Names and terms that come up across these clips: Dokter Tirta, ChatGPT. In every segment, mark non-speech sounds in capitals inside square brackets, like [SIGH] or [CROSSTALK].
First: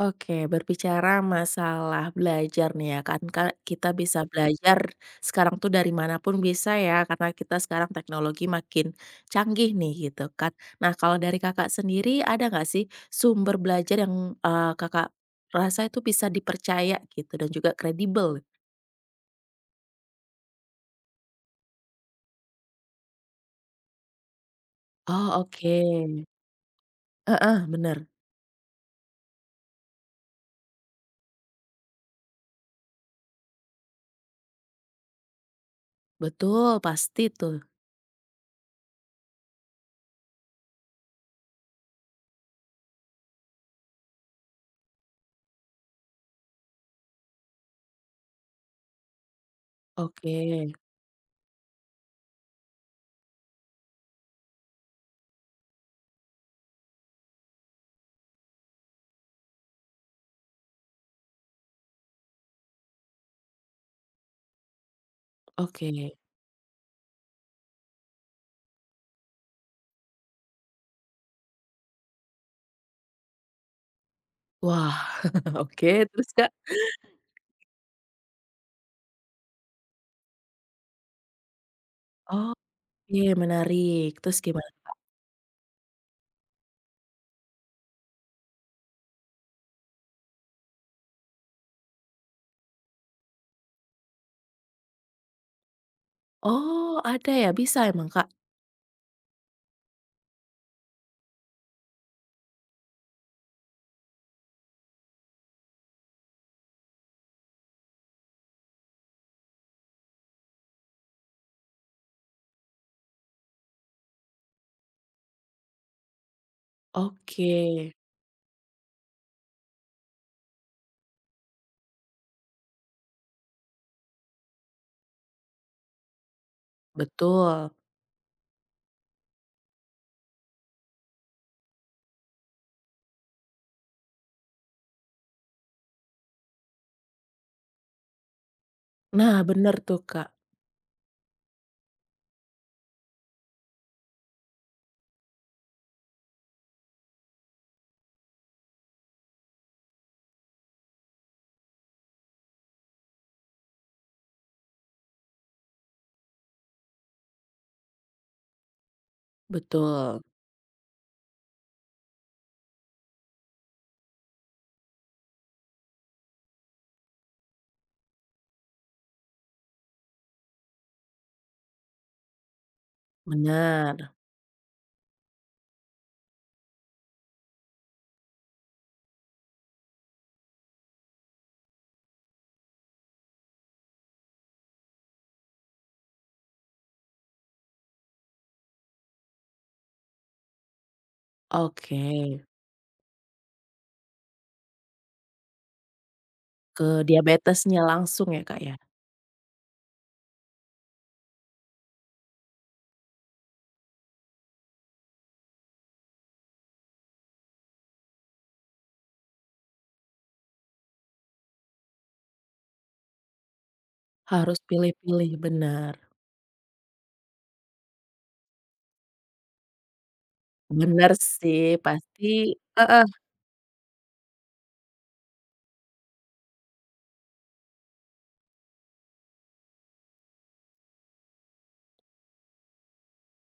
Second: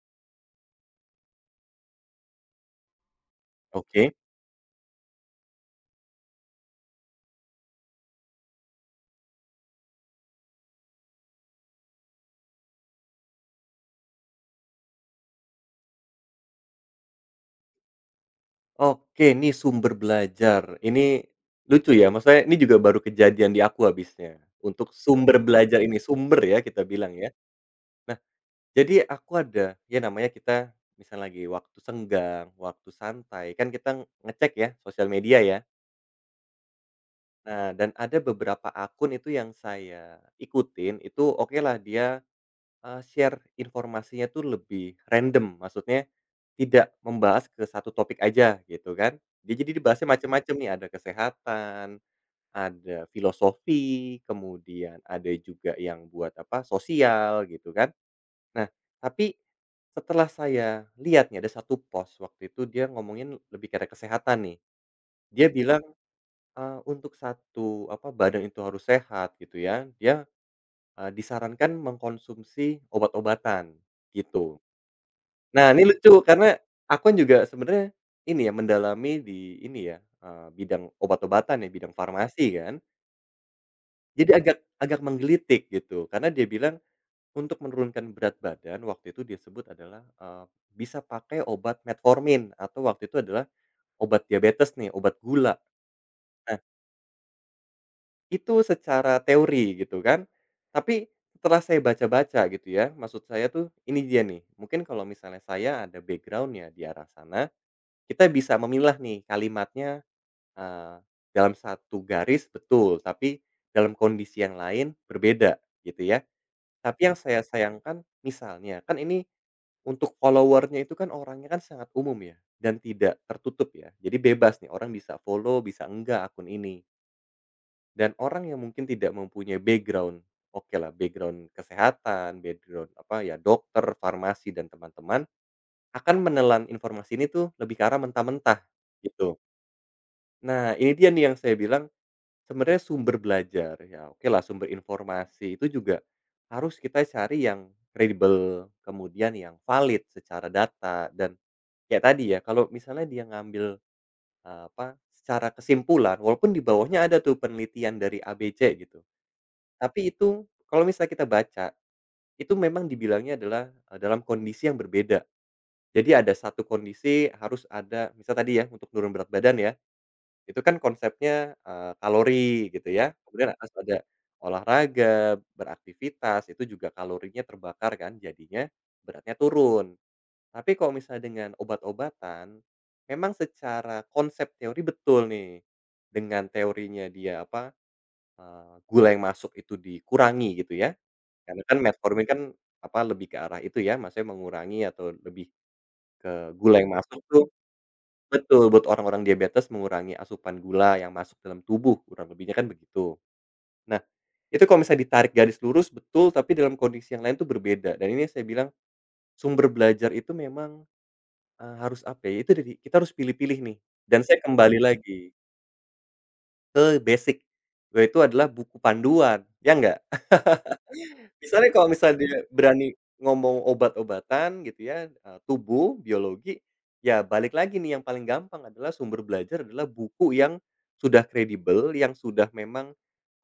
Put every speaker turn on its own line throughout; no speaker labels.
Oke, berbicara masalah belajar nih ya kan, Kak, kita
Oke.
bisa, Mhm, belajar sekarang tuh dari manapun bisa ya, karena kita sekarang teknologi makin canggih nih gitu kan. Nah, kalau dari Kakak sendiri ada nggak sih sumber belajar yang, Kakak rasa itu bisa dipercaya gitu dan juga kredibel?
Oke, ini sumber belajar. Ini lucu ya, maksudnya ini juga baru kejadian di aku habisnya. Untuk sumber
Oh,
belajar ini,
oke.
sumber ya kita bilang ya.
Heeh, bener.
Nah, jadi aku ada, ya namanya kita misal lagi waktu senggang, waktu santai, kan kita ngecek ya sosial media ya.
Betul, pasti tuh.
Nah, dan ada beberapa akun itu yang saya ikutin, itu oke lah dia share informasinya tuh lebih random, maksudnya tidak membahas ke satu topik aja gitu kan. Dia jadi dibahasnya
Oke
macam-macam nih, ada kesehatan, ada filosofi, kemudian ada juga yang buat apa, sosial gitu kan. Nah, tapi setelah saya lihat nih ada satu post waktu itu dia ngomongin lebih ke arah kesehatan nih. Dia bilang,
oke.
untuk satu apa, badan itu harus sehat gitu ya, dia, disarankan mengkonsumsi obat-obatan gitu.
Wah, [LAUGHS]
Nah, ini
oke,
lucu
terus, Kak?
karena aku kan juga sebenarnya ini ya, mendalami di ini ya, bidang obat-obatan ya, bidang farmasi kan.
Oke, menarik.
Jadi
Terus
agak
gimana?
agak menggelitik gitu, karena dia bilang untuk menurunkan berat badan waktu itu dia sebut adalah, bisa pakai obat metformin atau waktu itu adalah obat diabetes nih, obat gula. Nah,
Oh, ada ya? Bisa emang, Kak?
itu secara teori gitu kan. Tapi setelah saya baca-baca gitu ya, maksud saya tuh ini dia nih, mungkin kalau misalnya saya ada background-nya di arah sana kita bisa memilah nih kalimatnya, eee, dalam satu garis betul, tapi dalam kondisi yang lain berbeda gitu ya. Tapi yang saya
Oke,
sayangkan misalnya, kan ini untuk followernya itu kan orangnya kan sangat umum ya dan tidak tertutup ya. Jadi bebas nih orang bisa follow, bisa enggak akun ini.
betul.
Dan orang yang mungkin tidak mempunyai background, oke lah background kesehatan, background apa ya, dokter, farmasi dan teman-teman, akan menelan informasi ini tuh lebih ke arah mentah-mentah gitu.
Nah, bener tuh, Kak.
Nah, ini dia nih yang saya bilang, sebenarnya sumber belajar, ya oke lah sumber informasi itu juga harus kita cari yang kredibel, kemudian yang valid secara data dan kayak tadi ya, kalau misalnya dia ngambil, apa, secara kesimpulan walaupun di bawahnya ada tuh penelitian dari ABC gitu, tapi
Betul,
itu kalau misalnya kita baca, itu memang dibilangnya adalah, dalam kondisi yang berbeda. Jadi ada satu kondisi harus ada misal tadi ya untuk menurun berat badan ya, itu kan konsepnya, kalori gitu ya, kemudian harus ada
benar.
olahraga, beraktivitas, itu juga kalorinya terbakar kan, jadinya beratnya turun. Tapi kalau misalnya dengan obat-obatan, memang secara konsep teori betul nih, dengan teorinya dia apa, gula yang masuk itu dikurangi gitu ya, karena kan
Oke,
metformin kan, apa, lebih ke arah itu ya, maksudnya mengurangi atau lebih ke gula
ke
yang masuk tuh.
diabetesnya langsung ya, Kak,
Betul,
ya?
buat orang-orang diabetes mengurangi asupan gula yang masuk dalam tubuh, kurang lebihnya kan begitu. Nah, itu kalau misalnya ditarik garis lurus betul, tapi dalam kondisi yang lain tuh berbeda dan ini saya bilang sumber belajar itu memang, harus apa ya, itu dari kita harus pilih-pilih nih dan saya
Harus
kembali lagi
pilih-pilih, benar.
ke basic, yaitu adalah buku panduan, ya nggak?
Benar sih,
Misalnya kalau misalnya
pasti.
dia berani ngomong obat-obatan gitu ya, tubuh, biologi, ya balik lagi nih yang paling gampang adalah sumber belajar adalah buku yang sudah kredibel, yang sudah memang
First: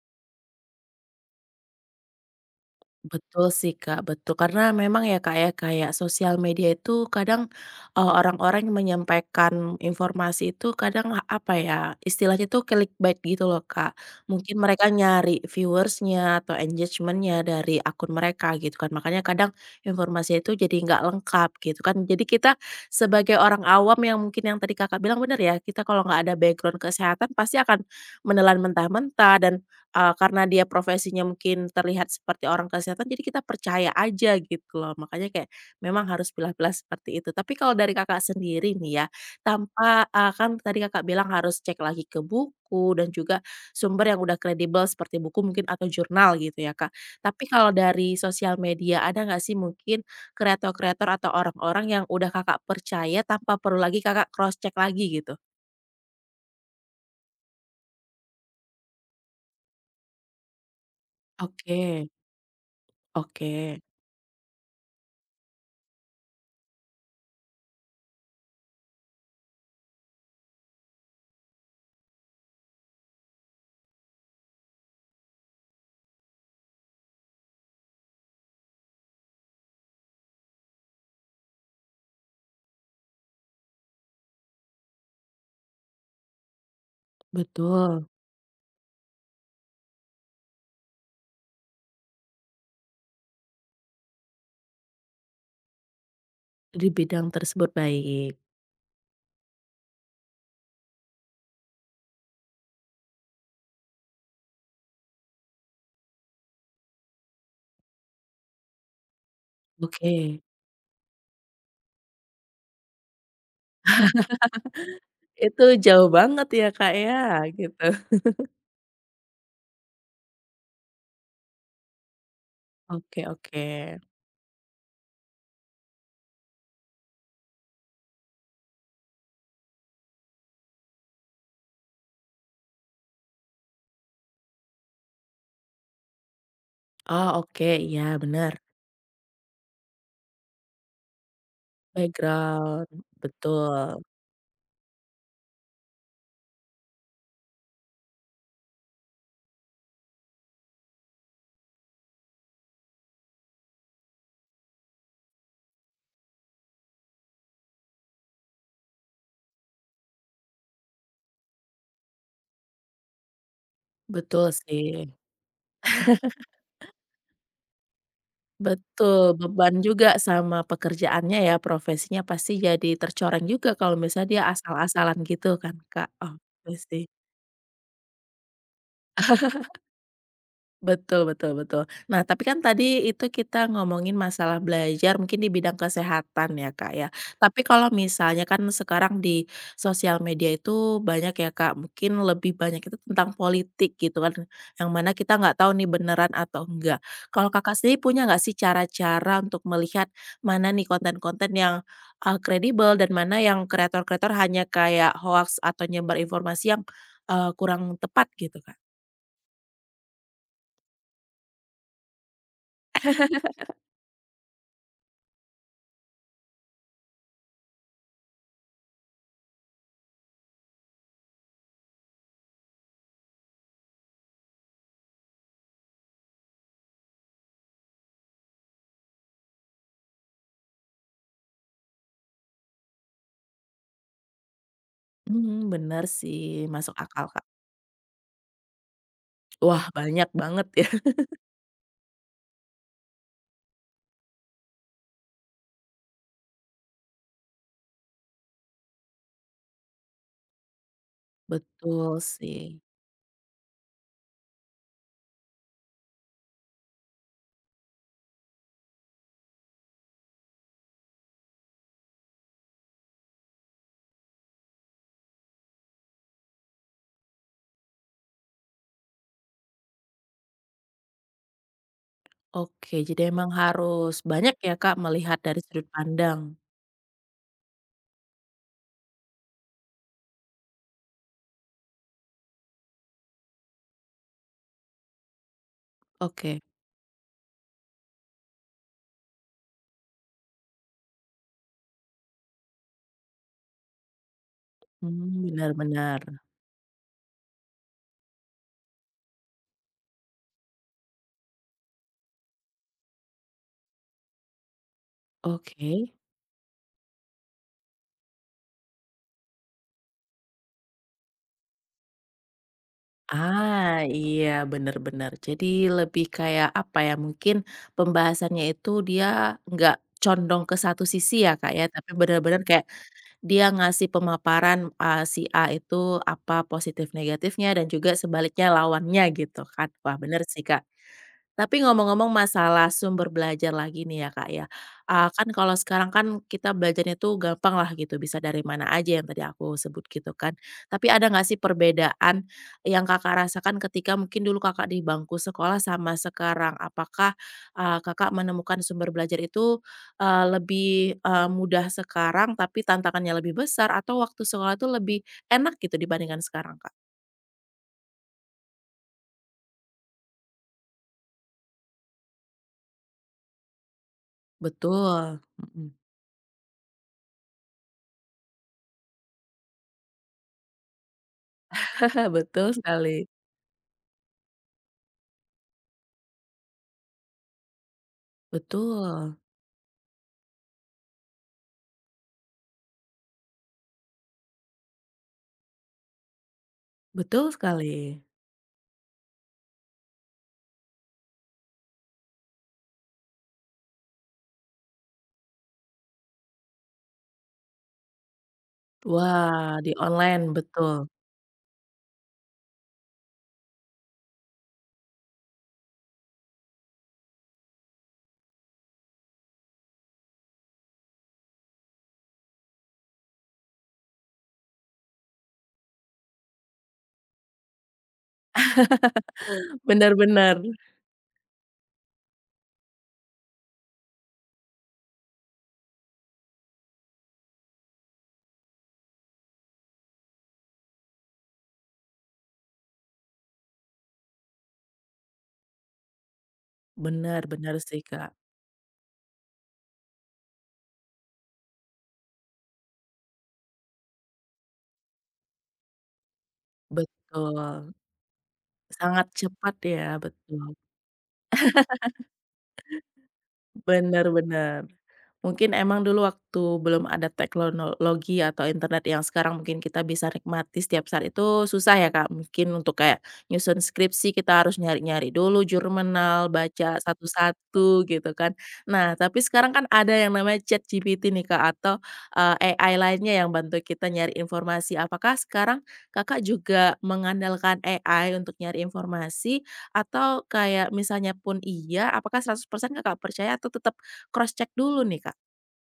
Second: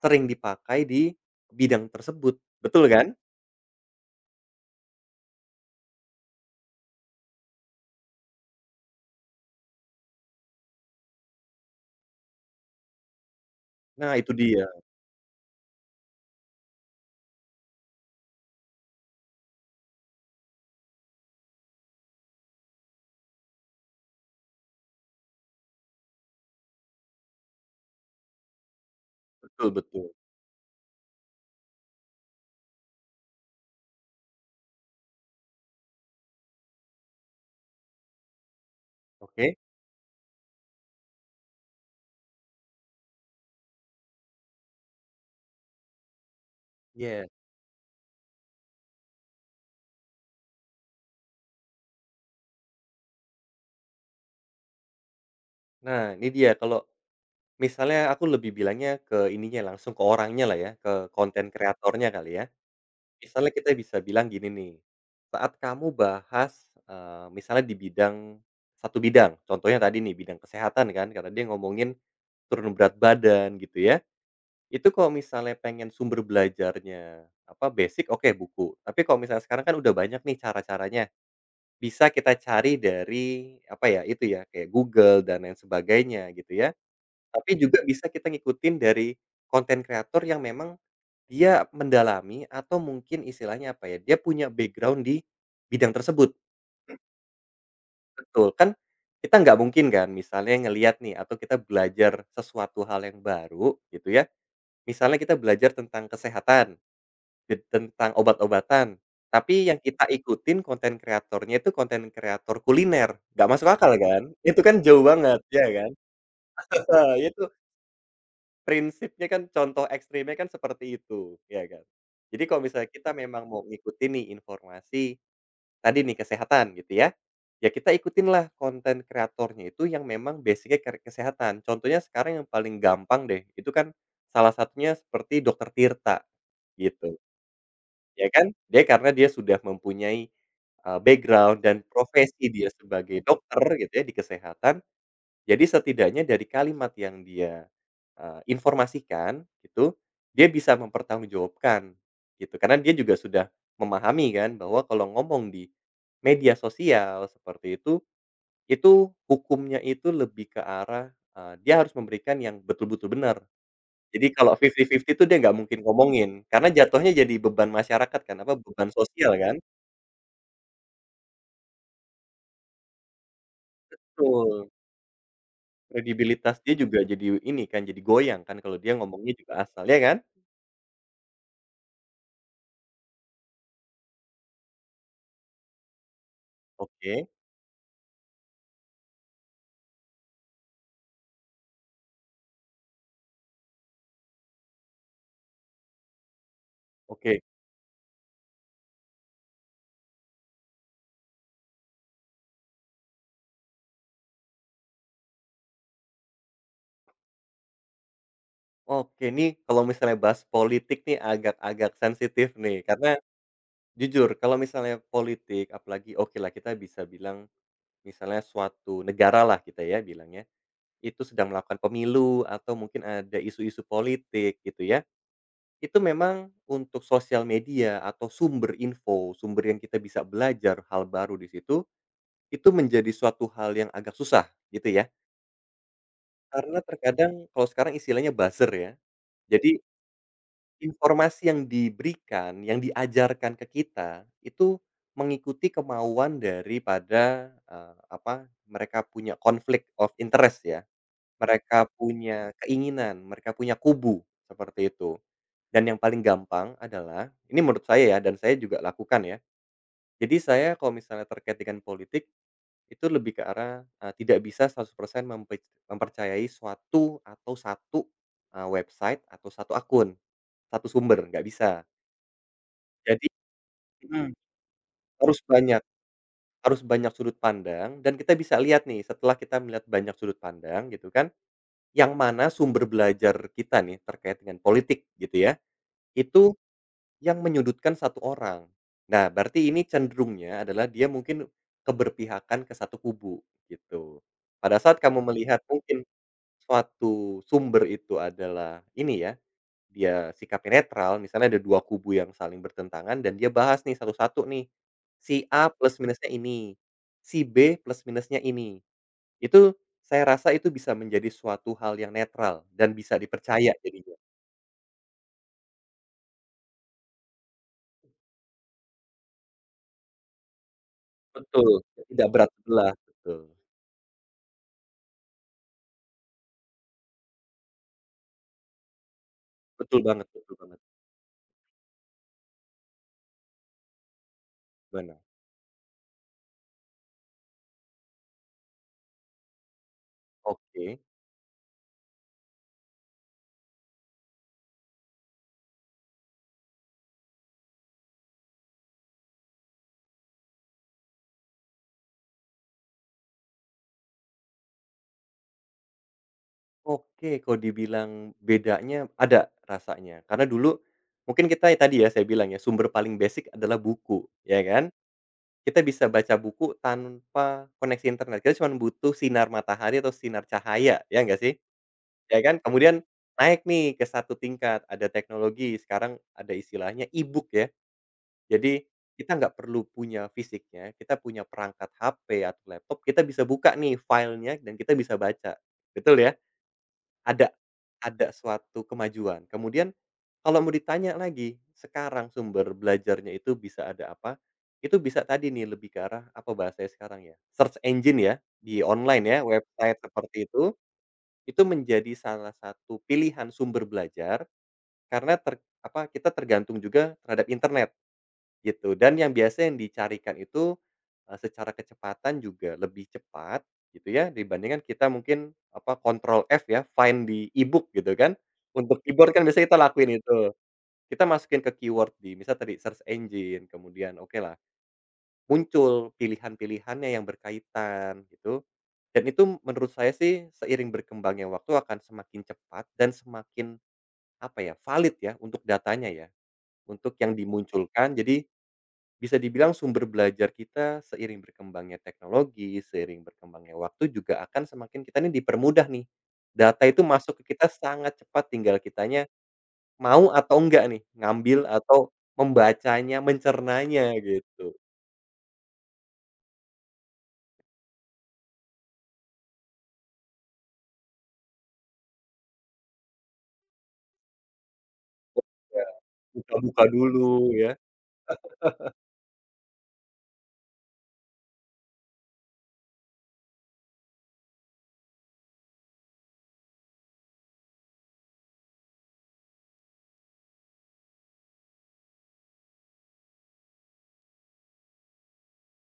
sering dipakai di bidang tersebut, betul kan?
Betul sih Kak, betul. Karena memang ya Kak ya, kayak sosial media itu kadang, orang-orang yang menyampaikan informasi itu kadang, apa ya, istilahnya itu clickbait gitu loh Kak.
Nah itu
Mungkin
dia,
mereka nyari viewersnya atau engagementnya dari akun mereka gitu kan, makanya kadang informasi itu jadi nggak lengkap gitu kan. Jadi kita sebagai orang awam yang mungkin yang tadi Kakak bilang bener ya, kita kalau nggak ada background kesehatan pasti akan menelan mentah-mentah dan
betul betul.
Karena dia profesinya mungkin terlihat seperti orang kesehatan, jadi kita percaya aja gitu loh. Makanya kayak memang harus pilah-pilah seperti itu. Tapi kalau dari Kakak sendiri nih ya,
Oke,
tanpa kan tadi Kakak bilang harus cek lagi ke buku dan juga sumber yang udah kredibel seperti buku mungkin atau jurnal gitu ya, Kak.
iya.
Tapi kalau dari sosial media, ada nggak sih mungkin kreator-kreator atau orang-orang yang udah Kakak percaya tanpa perlu lagi Kakak cross check lagi gitu?
Nah ini dia kalau misalnya aku lebih bilangnya ke ininya langsung ke orangnya lah ya, ke konten
Oke
kreatornya kali ya.
oke,
Misalnya kita bisa bilang gini nih, saat kamu bahas, misalnya di bidang satu bidang, contohnya tadi nih bidang kesehatan kan, karena dia ngomongin turun berat badan gitu ya, itu kalau misalnya pengen sumber belajarnya, apa, basic, oke buku. Tapi kalau misalnya sekarang kan udah banyak nih cara-caranya, bisa kita cari dari, apa ya, itu ya, kayak Google dan lain sebagainya gitu ya. Tapi juga
betul.
bisa kita ngikutin dari konten kreator yang memang dia mendalami atau mungkin istilahnya apa ya, dia punya background di bidang tersebut,
Di bidang tersebut, baik.
betul. Kan kita nggak mungkin kan misalnya ngelihat nih atau kita belajar sesuatu hal yang baru gitu ya, misalnya kita belajar tentang kesehatan, tentang obat-obatan, tapi yang kita
Oke.
ikutin konten kreatornya itu konten kreator kuliner, nggak masuk akal kan? Itu kan jauh banget,
Itu
ya kan?
jauh banget ya, Kak, ya,
[LAUGHS] Itu
gitu.
prinsipnya kan contoh ekstrimnya kan seperti itu, ya kan? Jadi kalau misalnya kita
Oke
memang mau
oke.
ngikutin nih informasi tadi nih kesehatan gitu ya, ya kita ikutinlah konten kreatornya itu yang memang basicnya nya kesehatan. Contohnya sekarang yang paling gampang deh, itu kan salah satunya seperti Dokter Tirta, gitu.
Oh, oke, iya
Ya
bener,
kan? Dia karena dia sudah mempunyai, background dan profesi dia
background,
sebagai dokter gitu
betul,
ya di kesehatan, jadi setidaknya dari kalimat yang dia, informasikan gitu, dia bisa mempertanggungjawabkan gitu. Karena dia juga sudah memahami kan bahwa kalau ngomong di media sosial seperti itu hukumnya itu lebih ke arah, dia harus memberikan yang betul-betul benar. Jadi
betul
kalau
sih,
fifty-fifty itu dia nggak mungkin ngomongin, karena jatuhnya jadi beban masyarakat kan, apa, beban sosial
betul,
kan?
beban juga sama pekerjaannya ya, profesinya pasti jadi tercoreng juga kalau misalnya dia
Betul,
asal-asalan gitu kan, Kak,
kredibilitas
oke
dia juga
sih.
jadi ini kan, jadi goyang kan kalau dia ngomongnya juga asal, ya kan?
Betul betul betul. Nah, tapi kan tadi itu kita ngomongin masalah belajar mungkin di bidang kesehatan ya, Kak, ya.
Oke
Tapi kalau misalnya kan sekarang di sosial media itu banyak ya, Kak, mungkin lebih banyak itu tentang politik gitu kan, yang mana kita nggak tahu nih beneran atau enggak.
oke.
Kalau Kakak sendiri punya nggak sih cara-cara untuk melihat mana nih konten-konten yang, kredibel dan mana yang kreator-kreator hanya kayak hoax atau nyebar informasi yang, kurang tepat gitu, Kak?
Oke nih, kalau misalnya bahas politik nih agak-agak sensitif nih, karena jujur kalau misalnya politik apalagi oke lah kita bisa bilang misalnya suatu negara lah kita ya bilangnya, itu sedang melakukan pemilu atau mungkin ada isu-isu politik gitu ya, itu memang untuk sosial media atau sumber info, sumber yang kita bisa belajar hal baru di situ, itu menjadi suatu hal yang agak susah gitu ya.
Mmm, bener sih,
Karena
masuk akal,
terkadang
Kak.
kalau sekarang istilahnya buzzer ya. Jadi
Wah, banyak banget ya. [LAUGHS]
informasi yang diberikan, yang diajarkan ke kita, itu mengikuti kemauan daripada, apa, mereka punya konflik of interest ya, mereka
Betul
punya
sih.
keinginan, mereka punya kubu, seperti itu. Dan yang paling gampang adalah ini menurut saya ya, dan saya juga lakukan ya. Jadi saya kalau misalnya terkait dengan politik, itu lebih ke arah, tidak bisa 100% mempercayai suatu atau satu, website atau satu akun, satu sumber, nggak bisa.
Oke, jadi
Jadi
emang harus
Mhm,
banyak ya, Kak, melihat
harus
dari
banyak
sudut pandang.
harus banyak sudut pandang dan kita bisa lihat nih setelah kita melihat banyak sudut pandang gitu kan, yang mana sumber belajar kita nih terkait dengan politik gitu ya, itu
Oke.
yang menyudutkan satu orang. Nah berarti ini cenderungnya adalah dia mungkin keberpihakan ke satu kubu gitu. Pada saat kamu
Mmm,
melihat
benar
mungkin
benar.
suatu sumber itu adalah ini ya. Dia sikapnya netral, misalnya ada 2 kubu yang saling bertentangan dan dia bahas nih satu-satu nih, si A plus
Oke.
minusnya ini, si B plus minusnya ini. Itu saya rasa itu bisa menjadi suatu hal yang netral dan bisa dipercaya
Ah,
jadinya.
iya, bener bener. Jadi lebih kayak, apa ya, mungkin pembahasannya itu dia nggak condong ke satu sisi ya,
Betul,
Kak, ya, tapi
tidak berat
bener-bener kayak
sebelah, betul.
dia ngasih pemaparan, si A itu apa positif negatifnya dan juga sebaliknya lawannya gitu kan. Wah bener
Betul
sih
banget,
Kak, tapi ngomong-ngomong masalah sumber belajar lagi nih ya, Kak, ya,
benar.
kan kalau sekarang kan kita belajarnya tuh gampang lah gitu, bisa dari mana aja yang tadi aku sebut gitu kan.
Oke
Tapi ada nggak sih perbedaan yang Kakak rasakan ketika mungkin dulu Kakak di bangku sekolah sama sekarang? Apakah, Kakak menemukan sumber belajar itu, lebih, mudah sekarang tapi tantangannya lebih besar atau waktu sekolah itu lebih enak gitu dibandingkan sekarang, Kak?
oke, kalau dibilang bedanya ada rasanya, karena dulu mungkin kita tadi ya saya bilang ya, sumber paling basic adalah buku, ya kan?
Betul,
Kita
mhm.
bisa baca buku tanpa koneksi internet, kita cuma butuh sinar matahari atau sinar cahaya, ya nggak sih?
[LAUGHS]
Ya kan?
Betul
Kemudian
sekali.
naik nih ke satu tingkat, ada teknologi, sekarang ada istilahnya e-book ya. Jadi kita
Betul.
nggak perlu punya fisiknya, kita punya perangkat HP atau laptop, kita bisa buka nih filenya dan kita bisa baca, betul ya?
Betul
Ada
sekali.
ada suatu kemajuan. Kemudian kalau mau ditanya lagi, sekarang sumber belajarnya itu bisa ada apa, itu bisa tadi nih lebih ke arah apa bahasanya sekarang ya, search engine ya, di online ya,
Wah, di
website
online,
seperti
betul.
itu menjadi salah satu pilihan sumber belajar karena apa, kita tergantung juga terhadap internet. Gitu, dan yang biasa yang dicarikan itu, secara kecepatan juga lebih cepat gitu ya, dibandingkan kita mungkin, apa, kontrol F ya, find di ebook gitu kan. Untuk keyboard kan biasanya kita lakuin
Benar
itu,
benar.
kita masukin ke keyword di misal tadi search engine, kemudian oke lah muncul pilihan-pilihannya yang berkaitan gitu. Dan itu menurut saya sih seiring berkembangnya waktu akan semakin cepat dan semakin, apa ya, valid ya untuk datanya ya, untuk yang
Benar benar sih,
dimunculkan
Kak.
jadi bisa dibilang sumber belajar kita seiring berkembangnya teknologi, seiring berkembangnya waktu juga akan semakin kita nih dipermudah nih. Data itu masuk ke kita
Betul.
sangat cepat tinggal
Sangat
kitanya
cepat ya,
mau atau
betul.
enggak nih, ngambil atau membacanya, mencernanya
Benar
gitu.
benar. Mungkin emang dulu waktu belum ada teknologi atau internet yang sekarang mungkin kita bisa nikmati setiap saat itu susah ya Kak, mungkin untuk kayak nyusun skripsi kita harus nyari-nyari dulu
Ya,
jurnal,
buka-buka
baca
dulu ya.
satu-satu gitu kan. Nah, tapi sekarang kan ada yang namanya ChatGPT nih Kak atau, AI lainnya yang bantu kita nyari informasi. Apakah sekarang Kakak juga mengandalkan AI untuk nyari informasi atau kayak misalnya pun iya, apakah 100% Kakak percaya atau tetap cross check dulu nih Kak?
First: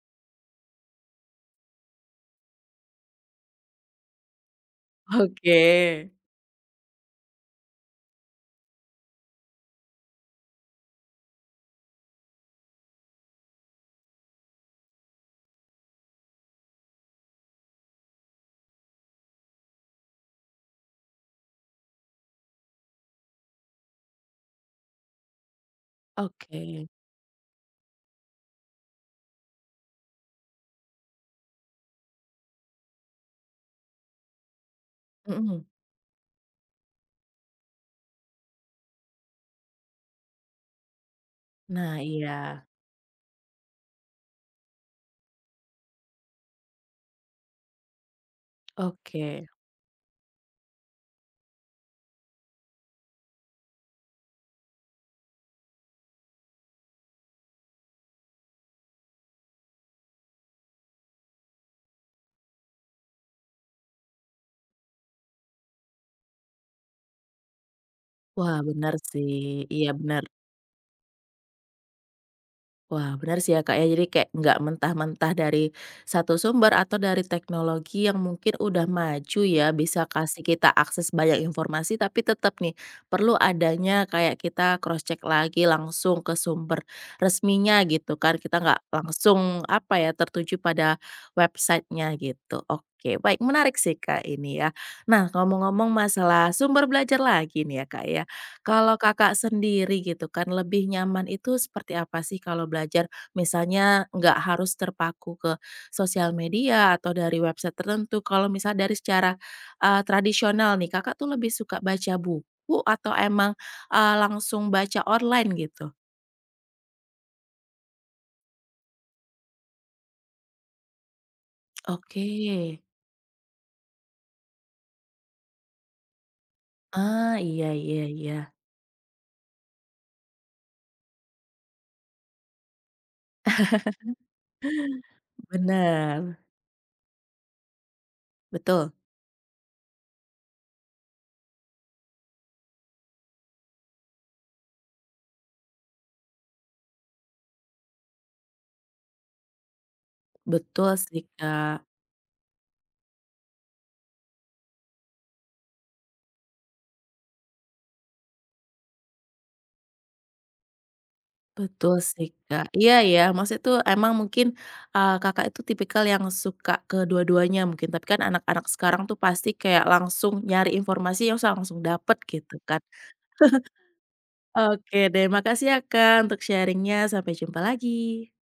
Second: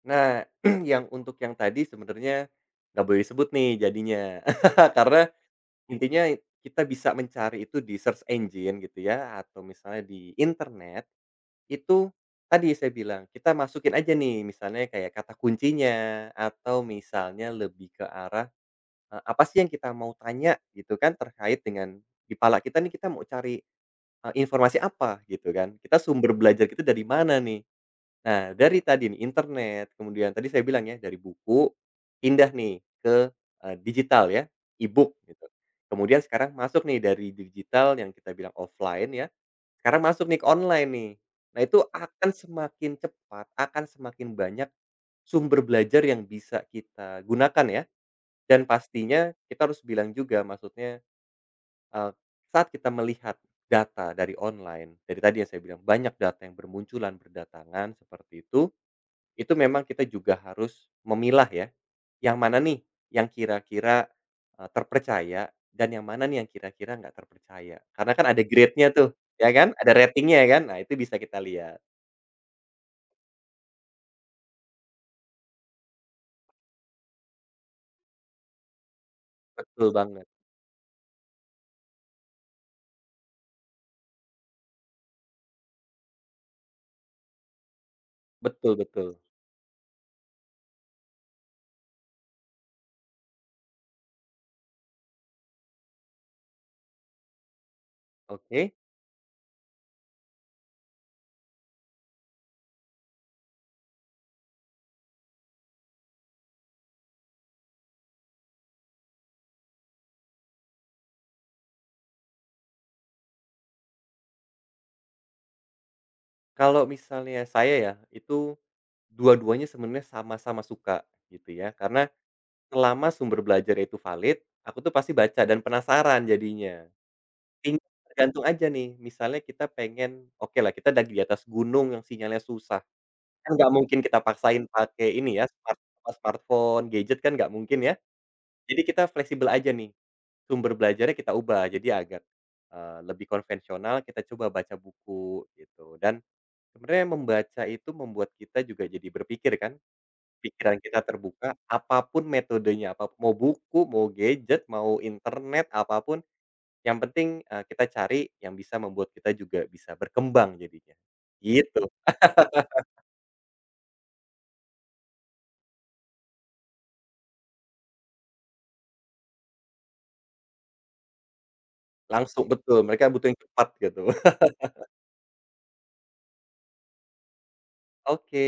Nah, [CLEARS THROAT] yang untuk yang tadi sebenarnya nggak boleh disebut nih jadinya. [LAUGHS] Karena
Oke,
intinya kita bisa mencari itu di search engine gitu ya, atau misalnya di internet. Itu tadi saya bilang, kita masukin aja nih misalnya kayak kata kuncinya atau misalnya lebih ke arah, apa sih yang kita mau tanya gitu kan terkait dengan di pala kita nih kita mau cari, informasi apa gitu kan, kita sumber belajar kita
oke.
dari mana nih. Nah dari tadi nih internet, kemudian tadi saya bilang ya dari buku, pindah nih ke, digital ya, e-book gitu.
Mhm.
Kemudian sekarang masuk nih dari digital yang kita bilang offline ya sekarang masuk nih ke online nih. Nah itu
Nah,
akan
iya.
semakin cepat, akan semakin banyak sumber belajar yang bisa kita gunakan ya. Dan pastinya
Oke.
kita harus bilang juga maksudnya, eee, saat kita melihat data dari online, dari tadi yang saya bilang banyak data yang bermunculan, berdatangan seperti itu memang kita juga harus memilah ya, yang mana nih yang kira-kira, terpercaya dan yang mana nih yang kira-kira nggak terpercaya. Karena kan ada
Wah,
grade-nya
benar
tuh,
sih.
ya kan?
Iya,
Ada
benar.
ratingnya ya kan? Nah itu bisa kita lihat.
Wah, benar sih ya, Kak, ya. Jadi kayak nggak mentah-mentah dari satu sumber atau dari teknologi yang mungkin udah maju ya,
Betul
bisa
banget,
kasih kita akses banyak informasi, tapi tetap nih perlu adanya kayak kita cross check lagi langsung ke sumber resminya gitu kan. Kita
betul
nggak
betul.
langsung apa ya, tertuju pada websitenya gitu. Oke, baik menarik sih, Kak, ini ya. Nah, ngomong-ngomong masalah sumber belajar lagi nih ya, Kak, ya.
Oke,
Kalau Kakak sendiri gitu kan, lebih nyaman itu seperti apa sih kalau belajar? Misalnya nggak harus terpaku ke sosial media atau dari website tertentu. Kalau misal dari secara, tradisional nih, Kakak tuh lebih suka baca buku atau emang, langsung baca online gitu?
kalau misalnya saya ya, itu dua-duanya sebenarnya sama-sama suka gitu ya, karena
Oke.
selama sumber belajar itu valid, aku tuh pasti baca dan penasaran jadinya.
Ah, iya
Ping
iya iya.
tergantung aja nih, misalnya kita pengen oke lah kita lagi di atas gunung yang sinyalnya susah, kan nggak mungkin kita paksain pakai ini ya, smart apa,
Benar.
smartphone, gadget kan nggak mungkin ya. Jadi
Betul.
kita fleksibel aja nih, sumber belajarnya kita ubah jadi agak, lebih konvensional kita coba baca buku gitu. Dan sebenarnya membaca itu membuat kita juga jadi berpikir kan, pikiran
Betul
kita
sih,
terbuka,
Kak.
apa pun metodenya, apa mau buku, mau gadget, mau internet, apa pun yang penting, kita cari yang bisa membuat kita juga bisa berkembang jadinya, gitu.
Betul sih, Kak. Iya ya, maksudnya tuh emang mungkin, Kakak itu tipikal yang suka kedua duanya mungkin, tapi kan anak-anak sekarang tuh pasti kayak langsung nyari informasi yang langsung dapet
Langsung
gitu kan.
betul, mereka butuh yang cepat gitu. [LAUGHS]
Oke deh, makasih ya, Kak, untuk sharingnya sampai jumpa lagi.
Oke.